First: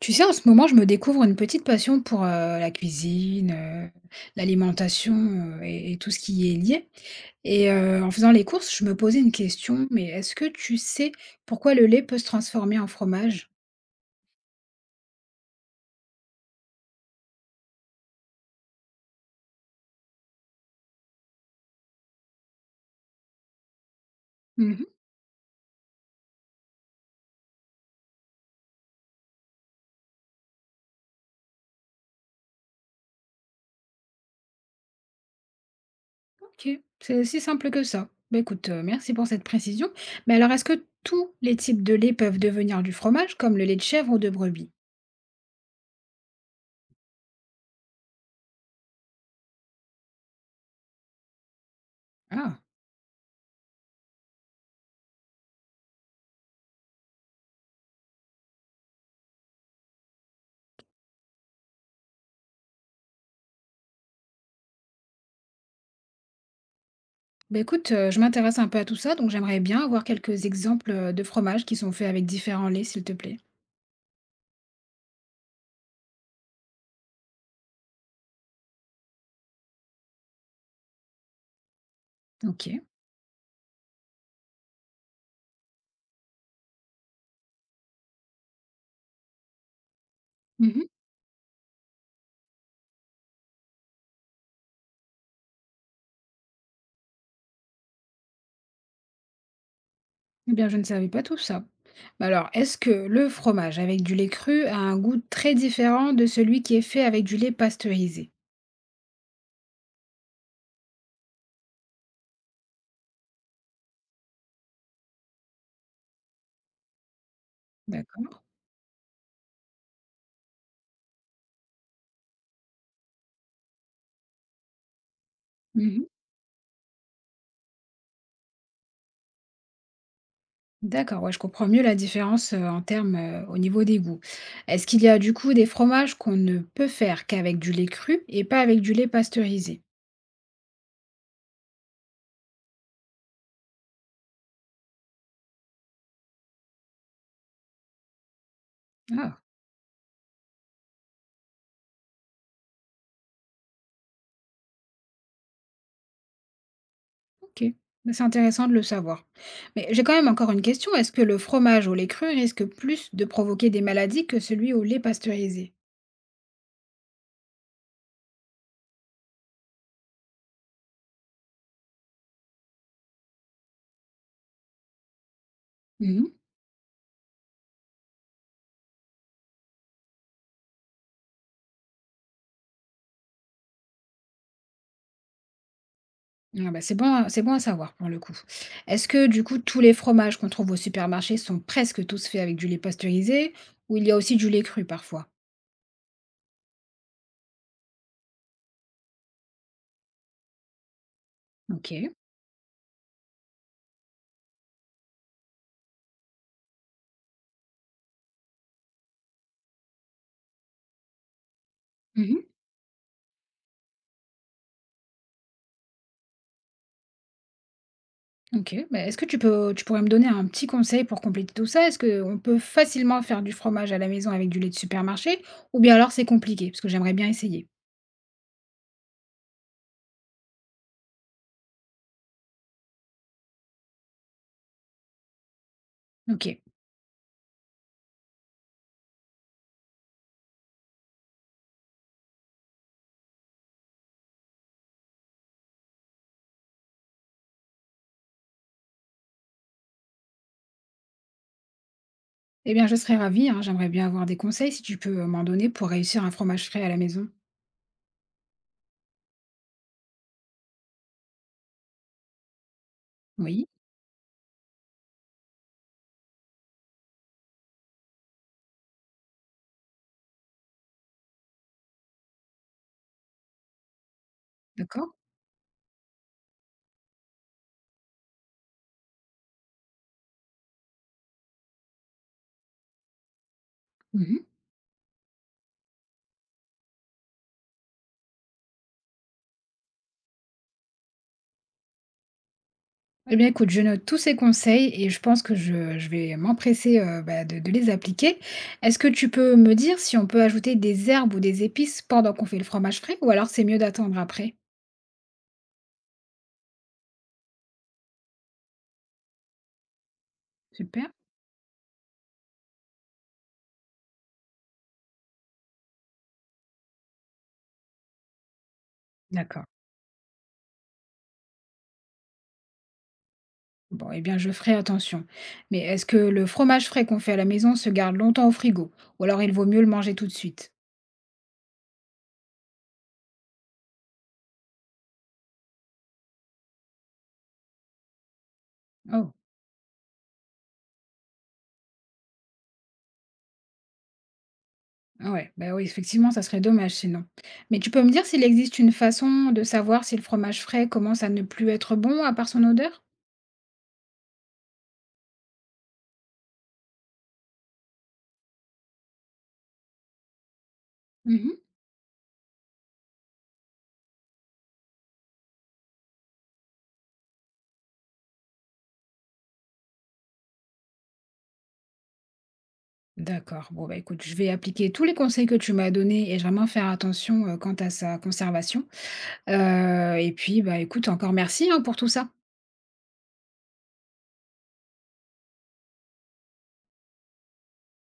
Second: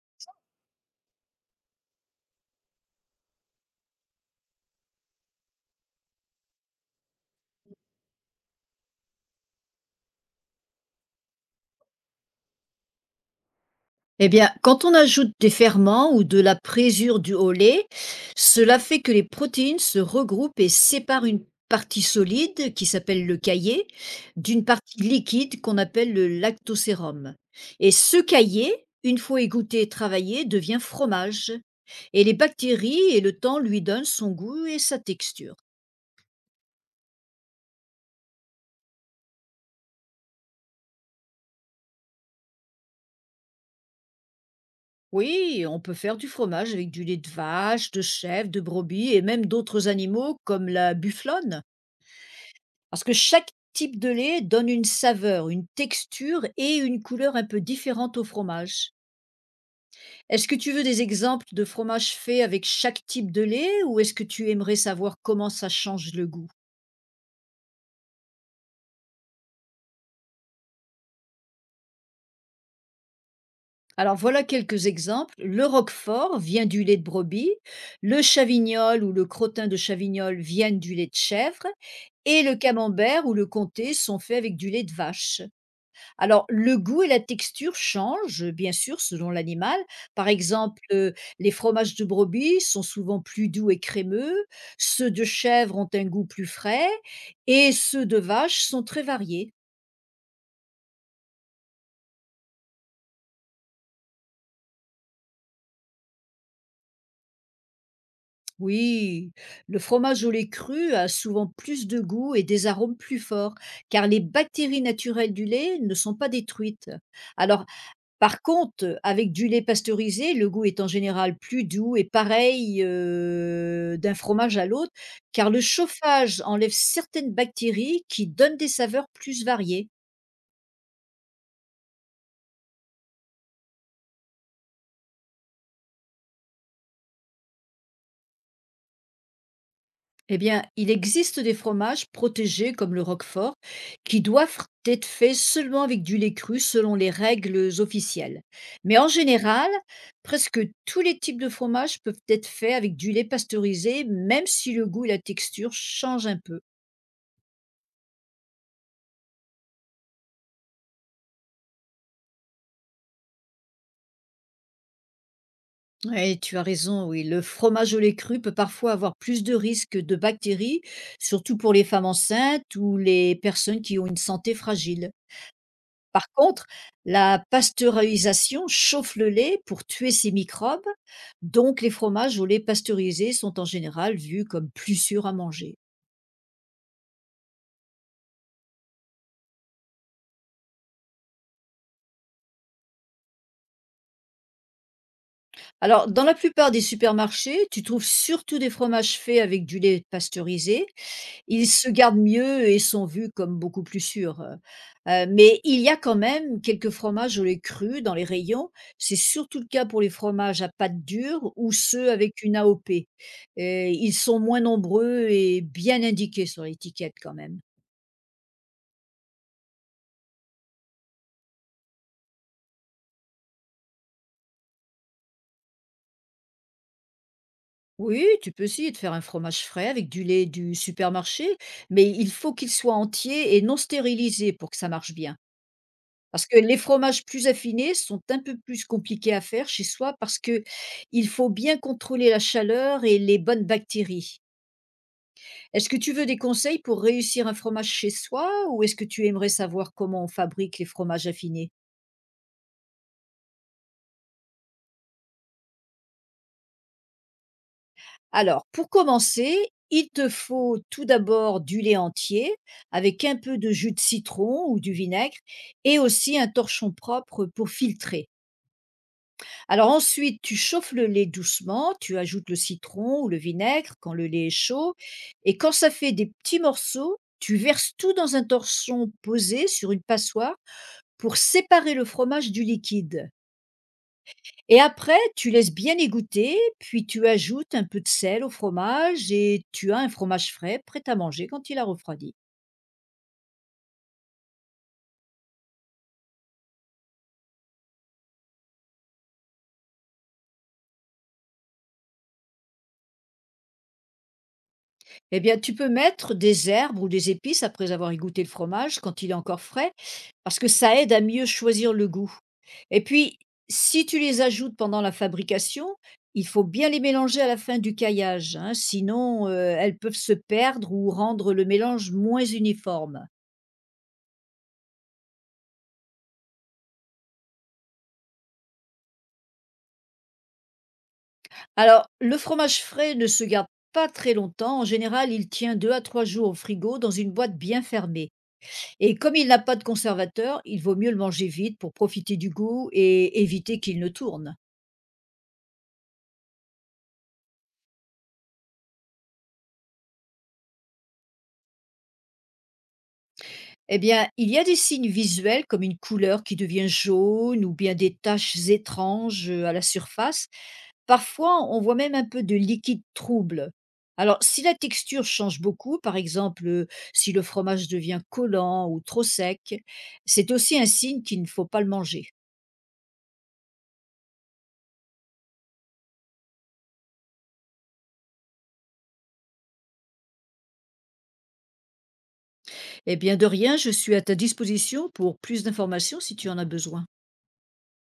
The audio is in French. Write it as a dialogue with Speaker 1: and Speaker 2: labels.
Speaker 1: Tu sais, en ce moment, je me découvre une petite passion pour la cuisine, l'alimentation, et tout ce qui y est lié. En faisant les courses, je me posais une question, mais est-ce que tu sais pourquoi le lait peut se transformer en fromage?
Speaker 2: Eh bien, quand on ajoute des ferments ou de la présure du au lait, cela fait que les protéines se regroupent et séparent une partie solide, qui s'appelle le caillé, d'une
Speaker 1: Mhm,
Speaker 2: partie liquide qu'on appelle le lactosérum. Et ce caillé, une fois égoutté et travaillé, devient fromage. Et les bactéries et le temps lui donnent son goût et sa texture.
Speaker 1: ok, c'est aussi simple que ça. Bah, écoute, merci pour cette précision. Mais alors, est-ce que tous les types de lait peuvent devenir du fromage, comme le lait de chèvre ou de brebis?
Speaker 2: Oui, on peut faire du fromage avec du lait de vache, de chèvre, de brebis et même d'autres animaux comme la bufflonne.
Speaker 1: Ah,
Speaker 2: Parce que chaque type de lait donne une saveur, une texture et une couleur un peu différente au fromage. Est-ce que tu veux des exemples de fromages faits avec chaque type de lait ou est-ce que tu aimerais savoir comment ça change le goût
Speaker 1: bah écoute, je m'intéresse un peu à tout ça, donc j'aimerais bien avoir quelques exemples de fromages qui sont faits avec différents laits, s'il te plaît.
Speaker 2: alors voilà quelques exemples. Le roquefort vient du lait de brebis, le chavignol ou le crottin de chavignol viennent du lait de chèvre et le
Speaker 1: Ok.
Speaker 2: camembert ou le comté sont faits avec du lait de vache. Alors, le goût et la texture changent, bien sûr, selon l'animal. Par exemple,
Speaker 1: Mmh.
Speaker 2: les fromages de brebis sont souvent plus doux et crémeux, ceux de chèvre ont un goût plus frais et ceux de vache sont très variés.
Speaker 1: Eh bien, je ne savais pas tout ça. Mais alors, est-ce que le fromage avec du lait cru a un goût très différent de celui qui est fait avec du lait pasteurisé?
Speaker 2: Oui, le fromage au lait cru a souvent plus de goût et des arômes plus forts, car les bactéries naturelles du lait ne sont pas détruites. Alors,
Speaker 1: D'accord.
Speaker 2: par contre, avec du lait pasteurisé, le goût est en général plus doux et pareil, d'un fromage à l'autre, car le
Speaker 1: Mmh.
Speaker 2: chauffage enlève certaines bactéries qui donnent des saveurs plus variées.
Speaker 1: D'accord, ouais, je comprends mieux la différence, en termes, au niveau des goûts. Est-ce qu'il y a du coup des fromages qu'on ne peut faire qu'avec du lait cru et pas avec du lait pasteurisé?
Speaker 2: Eh bien, il existe des fromages protégés comme le roquefort qui doivent être faits seulement avec du lait cru selon les règles officielles. Mais en
Speaker 1: Ah,
Speaker 2: général, presque tous les types de fromages peuvent être faits avec du lait pasteurisé, même si le goût et la texture changent un peu.
Speaker 1: OK. Bah, c'est intéressant de le savoir. Mais j'ai quand même encore une question. Est-ce que le fromage au lait cru risque plus de provoquer des maladies que celui au lait pasteurisé?
Speaker 2: Oui, tu as raison, oui. Le fromage au lait cru peut parfois avoir plus de risques de bactéries, surtout pour les femmes enceintes ou les personnes qui ont une santé fragile. Par
Speaker 1: Mmh.
Speaker 2: contre, la pasteurisation chauffe le lait pour tuer ces microbes, donc les fromages au lait pasteurisé sont en général vus comme plus sûrs à manger.
Speaker 1: Ah bah, c'est bon à savoir pour le coup. Est-ce que du coup tous les fromages qu'on trouve au supermarché sont presque tous faits avec du lait pasteurisé ou il y a aussi du lait cru parfois?
Speaker 2: Alors, dans la plupart des supermarchés, tu trouves surtout des fromages faits avec du lait pasteurisé. Ils se
Speaker 1: OK.
Speaker 2: gardent mieux et sont vus comme beaucoup plus sûrs, mais il y a quand même quelques fromages au lait cru dans les rayons. C'est surtout le cas pour les fromages à pâte dure ou ceux
Speaker 1: Mmh.
Speaker 2: avec une AOP, et ils sont moins nombreux et bien indiqués sur l'étiquette quand même.
Speaker 1: OK. Bah, est-ce que tu pourrais me donner un petit conseil pour compléter tout ça? Est-ce qu'on peut facilement faire du fromage à la maison avec du lait de supermarché ou bien alors c'est compliqué? Parce que j'aimerais bien essayer.
Speaker 2: Oui, tu peux essayer de faire un fromage frais avec du lait du supermarché, mais il faut qu'il soit entier et non stérilisé pour que ça marche bien. Parce que
Speaker 1: OK.
Speaker 2: les fromages plus affinés sont un peu plus compliqués à faire chez soi, parce que il faut bien contrôler la chaleur et les bonnes bactéries. Est-ce que tu veux des conseils pour réussir un fromage chez soi ou est-ce que tu aimerais savoir comment on fabrique les fromages affinés
Speaker 1: Eh bien je serais ravie, hein, j'aimerais bien avoir des conseils si tu peux m'en donner pour réussir un fromage frais à la maison.
Speaker 2: Alors, pour commencer, il te faut tout d'abord du lait entier avec un peu
Speaker 1: Oui,
Speaker 2: de jus de citron ou du vinaigre et aussi un torchon propre pour filtrer. Alors ensuite, tu chauffes le lait doucement, tu ajoutes le citron ou le vinaigre quand le lait est chaud
Speaker 1: d'accord.
Speaker 2: et quand ça fait des petits morceaux, tu verses tout dans un torchon posé sur une passoire pour séparer le fromage du liquide.
Speaker 1: Mmh.
Speaker 2: Et après, tu laisses bien égoutter, puis tu ajoutes un peu de sel au fromage et tu as un fromage frais prêt à manger quand il a refroidi.
Speaker 1: Eh bien, écoute, je note tous ces conseils et je pense que je vais m'empresser bah, de les appliquer. Est-ce que tu peux me dire si on peut ajouter des herbes ou des épices pendant qu'on fait le fromage frais ou alors c'est mieux d'attendre après?
Speaker 2: Eh bien, tu peux mettre des herbes ou des épices après avoir égoutté le fromage quand il est encore frais. Parce que ça
Speaker 1: Super.
Speaker 2: aide à mieux choisir le goût et puis, si tu les ajoutes pendant la fabrication, il faut bien les mélanger à la fin du caillage, hein, sinon,
Speaker 1: D'accord.
Speaker 2: elles peuvent se perdre ou rendre le mélange moins uniforme.
Speaker 1: Bon, eh bien, je ferai attention. Mais est-ce que le fromage frais qu'on fait à la maison se garde longtemps au frigo ou alors il vaut mieux le manger tout de suite?
Speaker 2: Alors, le fromage frais ne se garde pas très longtemps. En général, il tient 2 à 3 jours au frigo dans une boîte bien fermée et
Speaker 1: Oh,
Speaker 2: comme il n'a pas de conservateur, il vaut mieux le manger vite pour profiter du goût et éviter qu'il ne tourne.
Speaker 1: ah ouais, bah oui, effectivement, ça serait dommage sinon. Mais tu peux me dire s'il existe une façon de savoir si le fromage frais commence à ne plus être bon à part son odeur?
Speaker 2: Eh bien, il y a des signes visuels comme une couleur qui devient jaune ou bien des taches étranges à la surface. Parfois, on voit même un peu de liquide trouble. Alors, si la texture change beaucoup, par exemple, si le fromage devient collant ou trop sec, c'est aussi un signe qu'il ne faut pas le manger.
Speaker 1: D'accord. Bon, bah, écoute, je vais appliquer tous les conseils que tu m'as donnés et vraiment faire attention, quant à sa conservation. Et puis, bah, écoute, encore merci, hein, pour tout ça.
Speaker 2: Eh bien, de rien, je suis à ta disposition pour plus d'informations si tu en as besoin.